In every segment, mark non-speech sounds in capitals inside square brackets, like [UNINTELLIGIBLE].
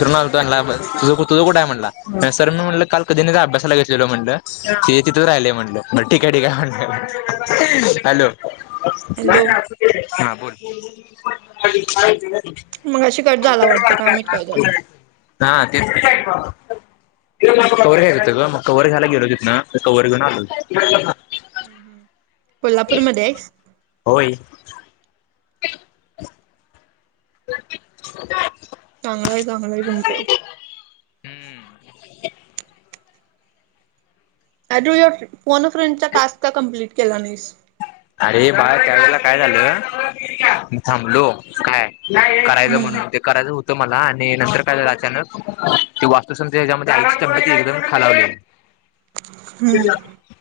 Sir माझा चागला आभ्यास तुझ कु तुझं कुठ आहे म्हटला सर मी म्हटलं काल कधी नाय तो अभ्यासाला घेेतलेलो म्हटलं ते तिथच राहिलेय म्हणल, ठीकाय ठीकाय म्हण, हॅलो, हॅलो हा बोल, [UNINTELLIGIBLE] मगाशी कट झाला वाटतं, काय माहिती काय झाल, हा तेच की, [UNINTELLIGIBLE] कवर घ्यायच होत ग, मग कवर घ्यायला गेलो तिथ ना, कवर घेऊन आलो, हम्, हम् कोल्हापूरमध्ये आहेस? होय, [INAUDIBLE] [INAUDIBLE] चांगलाय चांगलय आहे तुमचं हम्म अजुन वाटत फोन अ फ्रेंड चा टास्क कम्प्लीट केला नाहीस. अरे बाळ त्यावेेळेला काय झालं मी थांबलो काय करायचं हम्म म्हणून ते करायचं होतं मला आणि नंतर काय झालं अचानक ते वास्तु शांती ह्यज्यामध्ये आईची तब्बेत एकदम खालावलेली. [INAUDIBLE] हम्म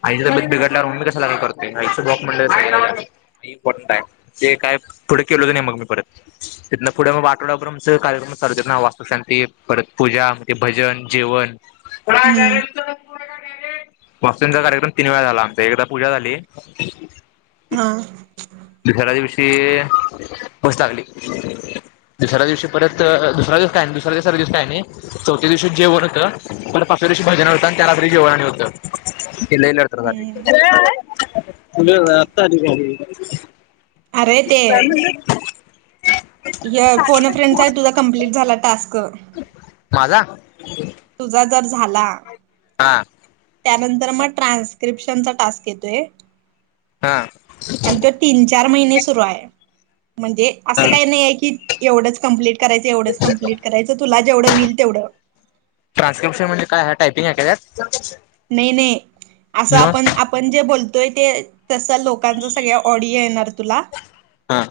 आईच तब्बेत बिघडल्यावर मी म कशाला करतोय राहायच गप म्हणलं आई इम्पॉर्टंट हाय जे काय पुढे केलेलं नाय मग मी परत त्यातन पुढ मग [UNINTELLIGIBLE] कार्यक्रम चालू होत्यात ना वास्तुशांती परत पूजा म भजन जेवण पहा हम्म डायरेक्टचं वास्तुशांती चा कार्यक्रम तीन वेळा झाला आमचा एकदा पूजा झाली. हा दुसऱ्याकाळी दिवशी बस लागली. तिसऱ्या दिवशी परत दुसरा दिवस काय नी दुसरा तिसरा दिवस काय नी. चौथ्या दिवशी जेवण होतं पण पाचव्या दिवशी भजन होतं आणि त्या रात्री जेवण आणि होतं केलेलं. सगळं हम्म [UNINTELLIGIBLE] सगळं हाय [UNINTELLIGIBLE] अरे काय म्हणालात हे फोनो फ्रेंडचा चा तुझा कंप्लीट झाला टास्क माझा तुझा जर झाला हा त्यानंतर मग ट्रान्स्क्रिप्शनचा टास्क येतोय. हा आणि तो तीन चार महिने सुरू हाय म्हणजे असं काय नाही ये की, एवढच कंप्लीट करायच एवंढंच कंप्लीट करायंच तुला जेवढं होईल तेवढं ट्रान्स्क्रिप्शन म्हणजे काय हाय टायपिंग हाय कां त्यात नय नय असं आपण मग आप आपण जे बोलतोय ते तस लोकांचा सगळ ऑडिओ येणार तुला हा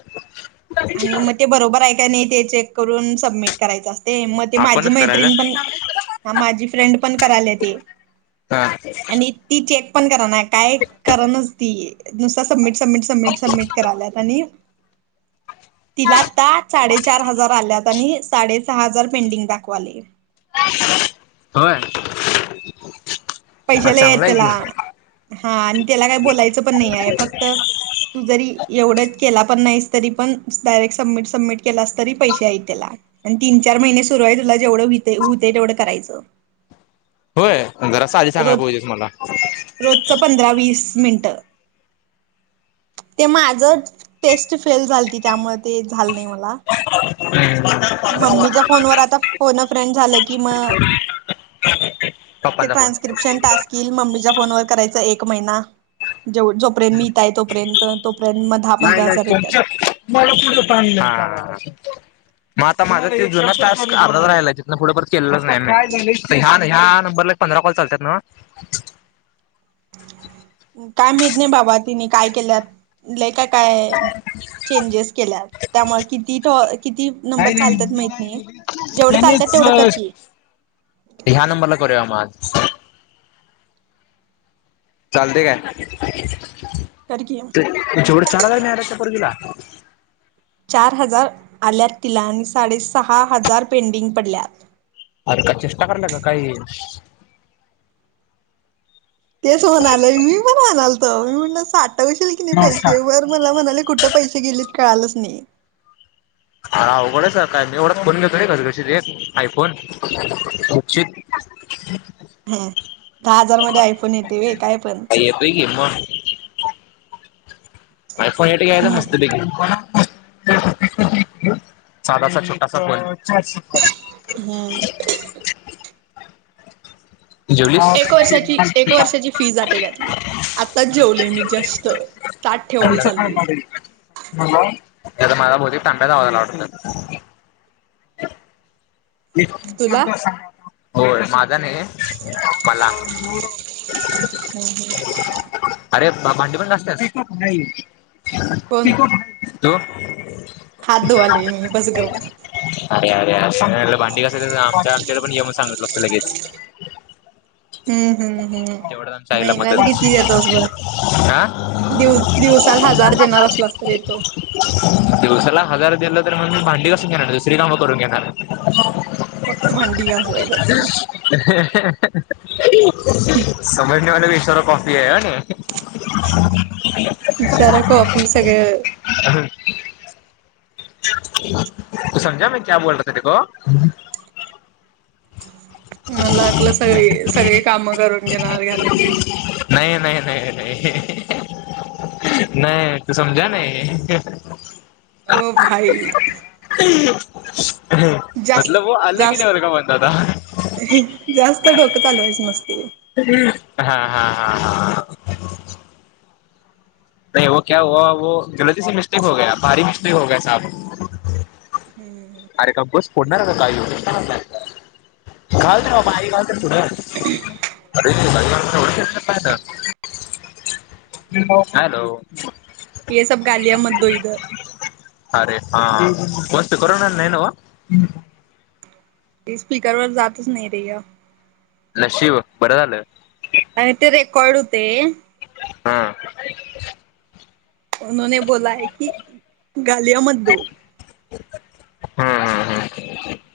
आणि म ते बरोबर हाय का नाही ते चेक करून सबमिट करायचं अस ते मग ते माझी आपणच मैत्रीण पण करायचं हा माझी फ्रेंड पण करायला ते. हा आणि ती चेक पण कर ना काय करनाच ती नुसता सबमिट सबमिट सबमिट सबमिट कराल्यात आणि तिला आता साडेचार हजार आल्यात आणि साडेसहा हजार पेंडिंग दाखवा लय. व्हय. पैसे लई आहेत त्याला हा आणि त्याला काही बोलायचं पण नाही आहे फक्त तू जरी एवढंच केला पण नाहीस तरी पण डायरेक्ट सबमिट सबमिट केलास तरी पैसे आहेत त्याला आणि तीन चार महिने सुरु आहे तुला जेवढं होतय तेवढं करायचं. होय जरास आधी रोज सांगायला पाहिजेस होती मला. रोजच पंधरा वीस मिनिटं. ते माझ टेस्ट फेल झालती त्यामुळे ते झालं नाही मला. हम् मम्मीच्या फोनवर आता फोन अ फ्रेंड झालं की म ते पप्पांचा फोन ट्रान्स्क्रिप्शन टास्क येईल मम्मीच्या फोन वर करायच एक महिना जेवढं जो मिळता आहेत तो पर्यंत तोपर्यंत मग दहा नाही पंधरा नाही हजार येतात. तुमच्या मला पुलं पान मग आता माझा ते जुना टास्क अर्धाच राहियलाय तिथंन पुढं केलेलंच नाही म हा ह्या नंबरला पंधरा कॉल चालतात नव. काय माहित नाही बाबा तिनी काय केल्यात लई काय काय चेंजेस केल्यात त्यामुळे किती टॉ किती नंबर नाही नाही चालतात मी माहित नाही दिली जेवढं चालतात तेवढं कर त्यानेच की. ह्या नंबरला करूया म आज. चालतय काय. करकी मग. ते तेवढं चार हजार मिळालं त्या पोरगीला. चार हजार आल्यात तिला आणि साडेसहा हजार पेंडिंग पडल्यात. अरे का चेष्टा कराल्या काय ही तेच म्हणालय मी पण म्हणालतो तर मी म्हण साठवशील की नाही नमस्कार पैसे वर मला म्हणाली कुठं पैसे गेलेत कळालच नाही हा आवघडच काय मी एवढच फोन घेतो रे घसघशीत एक आयफोन उचित ह्या दहा हजार मध्ये आयफोन येतोय व्हय काय पण. येतोय की मग. आयफोन एट घ्यायचं मस्त हम्म पैकी. सादासा छोटासा फोन. हम् जेवलीस. एक वर्षाची एक वर्षाची फी जाते त्यातली आत्ताच जेवले मी जास्त ताट ठेवायला चालली यदा माझ बोती पपे त आवादला आवड तुला होय माझा नाही. मला अरे भांडी घासत्यास. कोण हात धुवालोय मी गप्प बस. अरे अरे असं काय भांडी घासायचं आमच्या आमच्याकडे पण ये सांगितलं असतं लगेच हम्म हम्म हम् तेवढीच आमच्या आईला मदत. दिव दिवसाला हजार देणार असलास तर येतो दिवसाला हजार दिलं तर म्हण मी भांडी घासून घेणार दुसरी कामं करून घेणार फक्त भांडी घासवायच. समझने वालों को इशारा काफी है. इशारा सारा कॉफी सगळ [UNINTELLIGIBLE] [UNINTELLIGIBLE] मला वाटलं सगळी सगळी कामं करून घेणार घरातली. नाही नाही नाही नाही नाही तू ओ भाई! [UNINTELLIGIBLE] जास्त वो अलग ही जास्त लेवल का बंदा था जास्त डोक चालवायचं नसतंय. हा हा हा हा! [UNINTELLIGIBLE] हम्म! अरे का बस फोडणार आहे काय ह्यो? घाल तो बाई गालत्यात पुढ [UNINTELLIGIBLE] हॅलो! ये सब गलिया मत दो इधर! अरे हा मस् कोरोना नाय न्हव? ते स्पीकरवर जातच नाही रे हे! नशीब बरं झालं! आणि ते रेकॉर्ड हुंतय. हा! उन्हाने बोला है की गालिया मत दो! हम्म हम् हम्!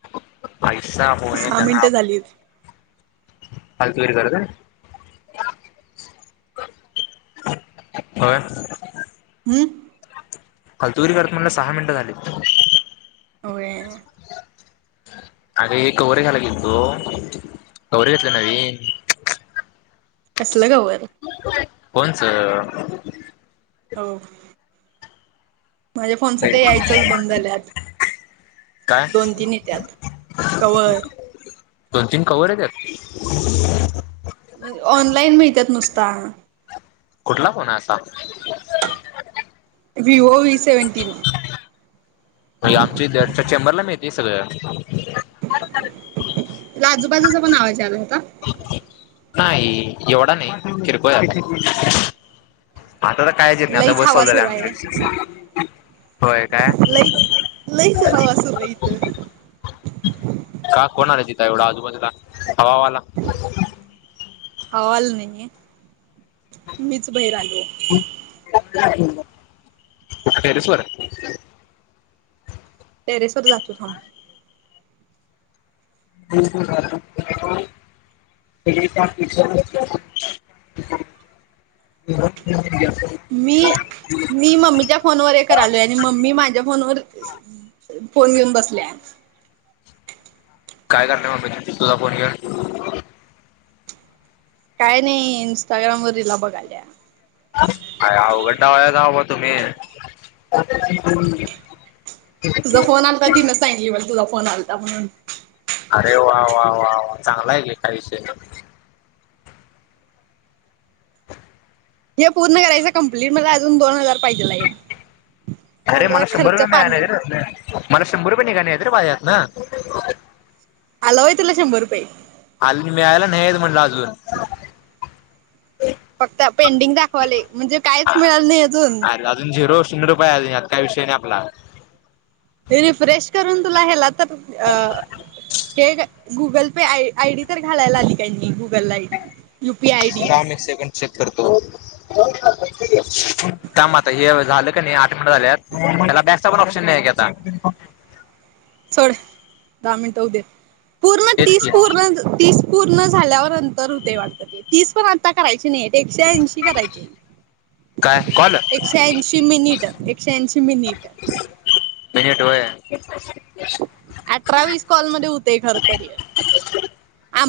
[UNINTELLIGIBLE] सहा मिनिटं झालीत [UNINTELLIGIBLE] होय! हम्म! फालतुगिरी करत म्हणल सहा मिनिटं झाली. होय! अरे कवर घायला गेलतो कवर घेतले नवीन! कसलं कवर? फोनचं! हो! माझ्या फोनच ते काय यायचच बंद झालय आता. दोन तीन येत्यात कवर दोन तीन कवर येत्यात? ऑनलाईन मिळतात नुसता कुठला फोन आहे आसा? Vivo V seventeen! आमच्या हितल्या चेंबरला मिळतंय सगळं. [INAUDIBLE] तुला आजूबाजूचा पण आवाज आला होता? नाही एवढा नाही किरकोळ आहे. आता तर कायच येत नाही आता लईच बस हवा चालू झाली सुरू आहे आमची. होय काय? लईच लईच हवा सुरू आहे इथं का कोण आलं तिथ एवढा आजूबाजूला हवावाला हवावाला नाही मीच बाहीर आलो. टेरेसवर? टेरेसर जातो थांब! [UNINTELLIGIBLE] [UNINTELLIGIBLE] ब [UNINTELLIGIBLE] मी मी मम्मीच्या फोनवर हे करायलोय. आणि मम्मी माझ्या फोनवर. फोन घेऊन बसल्या. काय करणार मम्मी तुझ फोन घेउन. काय नाही. इंस्टाग्रामवर रिला बघाल्या. आय अवगड डावया राव तुम्ही. तुझा फोन आलता. तीन सांगली मला तुझा फोन आलता म्हणून. अरे वा वा वा वा. चांगलाय की आयुष्य. हे पूर्ण करायं कंप्लीट. मला अजून दोन हजार पाहिजे लगेच. अरे मला शंभर रुपये निघा रे मला शंभर रुपये निघाले रे भा यातन. आला व्हय तुला शंभर रुपये. आली मिळायला नाहीेत. म्हणलं अजून. फक्त पेंडिंग दाखवाले. म्हणजे कायच मिळाल नाही अजून. अ अजून झिरो शून रुपये आले. यात काय विषय नाही आपला. तेने फ्रेश करून तुला ह्याला तर अ हे गुगल पे. आयडी तर घालायला आली. Google I D, UPI I D. तच करतोऋ थांम आता हे झालं का नाहीऋल. आ झाल्यात. त्याला बॅकचा पण ऑप्शन नाही आता. सोड दहा मिनटक्षहोऊद्ये. पूर्ण तेच तीस की. पूर्ण तीस. पूर्ण झाल्यावर नंतर होतेय वाटत ते. तीस पण आता करायची नाही एकशे ऐंशी करायचे. काय कॉल? एकशे ऐशी मिनिट. एकशे ऐंशी मिनिट. मिनिट व्हय. अठरा वीस कॉलमध्ये होते खर तरी.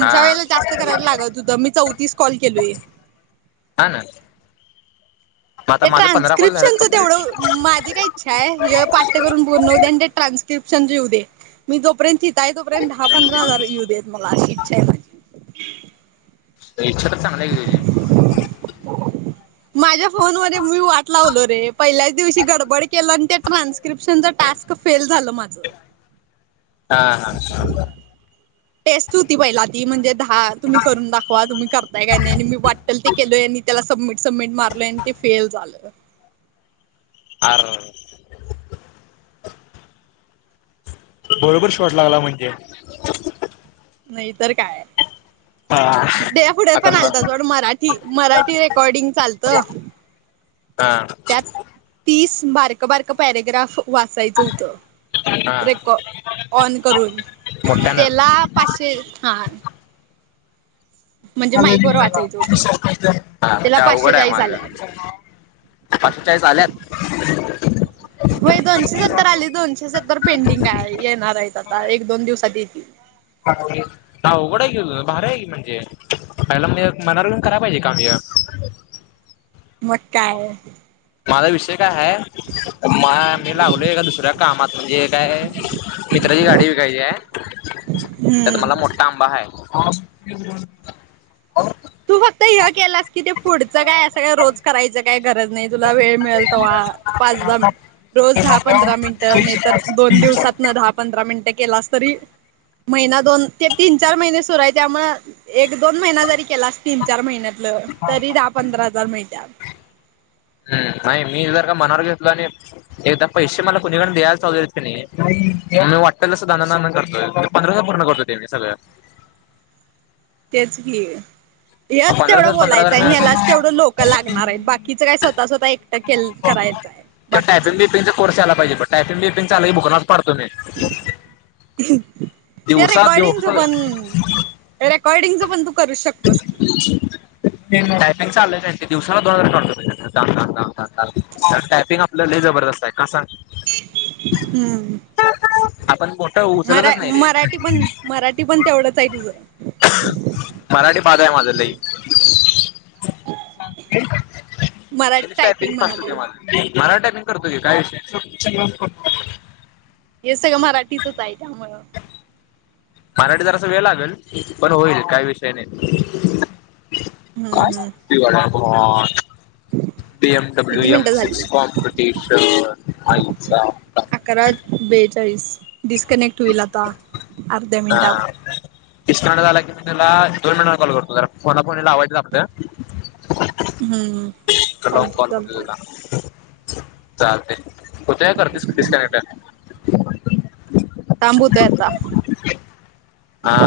हा वेळेला जास्त करायला लागत होतं. मी चौतीस कॉल केलोय. हा ना. मग आता त्या माझं पंधरा कॉल झाल्यात ट्रान्स्क्रिप्शनचं कंप्लीट. तेवढं. माझे काही ईच्छाय हे पाठ्य करून पूर्ण हो दे. आणि ते ट्रान्स्क्रिप्शन येऊदे. मी जोपर्यंत तोपर्यंत दहा पंधरा हजार येऊ देत मला. अशी इच्छाय माझी. इछा तर चांगलाय की तुझी. माझ्या फोन मध्ये मी वाट लावलो रे पहिल्याच दिवशी गडबड केलं. आणि ते ट्रान्स क्रिप्शनच टास्क फेल झालं माझं. हा हा ह. टेस्ट होती पहिला. ती म्हणजे दाहा. तुम्ही करून दाखवा. तुम्ही करताय काय नाही. आणि मी वाटल ते केल. आणि त्याला सबमिट सबमिट मारलं. अन ते फेल झालं. आरर. बरोबर शॉर्ट लागला म्हणजे नाही तरर काय. हा. ते पुढे आता पण आलत मग सोड. मराठी मराठी रेकॉर्डिंगच आलतं. हा. त्यात. तीस बारक बारक पॅरेग्राफ वाचायचं होतं. हा. रेकॉ ऑन करून. मोठ्यानं त्याला पाचशे, हा हा. हा माईक वर वाचायचं होतं आज त्याला पाचशे तअवघड आहे चाळीस माझं. आल्यात. पाचशे चाळीस आल्यात. ह [INAUDIBLE] होय दोनशे सत्तर आले. दोनशे सत्तर पेंडिंग आहे. येणारे आता. एक दोन दिवसात येतील. उघड आहे की ग. भारी आहे की म्हणजे. यायला मी मनाव घेऊन कराय पाहिजे काम ह. मग काय माझा विषय काय आहे म मी लागलो ए दुसऱ्या कामात म्हणजे काय मित्राची गाडी विकायची आहे त्यात हम्म. मला मोठा आंबा हा तू फक्त हे केलास की ते पुढचं काय असंग का रोज करायचं काय गरज नाही जुला वेळ मलतोवा पाज रोज दहा पंधरा मिनिटं नाहीतर दोन दिवसात न दहा पंधरा मिनिटं केलास तरी महिना दोन ते तीन चार महिने सुरू आहे त्यामु एक दोन महिना जरी केला अस तीन चार महिन्यातलं तरी दहा पंधरा हजार मिळत्या हम् नाही मी जर का मनावर घेतलो आणि एकदा पैसेे मला कोणीक द्यायला चौ येत नाही मी वाटेल सुधानदान करतोय पंधरा पूर्ण करो त्यांनी सगळं तेच घी हेच तेवढं पंधराशे पंधरा हजार बोलायचं आहे आणि मी यालाच तेवढं लोक लागणार आहेत बाकी तिचं काय स्वतः स्वतः एकट केल करायचं आहे किंवा बाकीच टायपिंग बिपिंगचा कोर्स यायला पाहिे टायपि बपंगचाला बुकनाच पडतो मी त्या दिवसा दिव रेकॉर्डिंगच पण रेकॉर्डिंगच पण तू करू शकतोसी हम् टायपिंग चाललंय दिवसाला दोन हजार दमचा टायपिंग ल जबरदस्त आहे का सांग हम् आपण मोठं मरा उचलतच नाही रे मराठी पण मराठी पण तेवढंच आहे तुझं मराठी बाद आहे माझ लई मराठी टायपिंग फास्ट आहे म्हणाले माझं. मराठी टायपिंग करतोय काय विषय नाही. हे सगळं मराठीतच आहे त्यामुळ मराठी जरासा वेळ लागल पण होईल काही विषय नाही हम्म हम्म कीवर्ड हय भा पी एम डब्ल्यू किती एम मिनिटं सिक्स झाली कॉमपटिश आईचा अकरा बेचाळीस डस्कनेक्ट हा इनट झाला की मी तुला दोन मिनटां कॉल करतो जरा फोनाफोनी लावायचं आहे आपलं हम्म चालते कॉल चालते करते चालते हो ते करस सकनेक्ट [INAUDIBLE] थांबू होत्य आता हा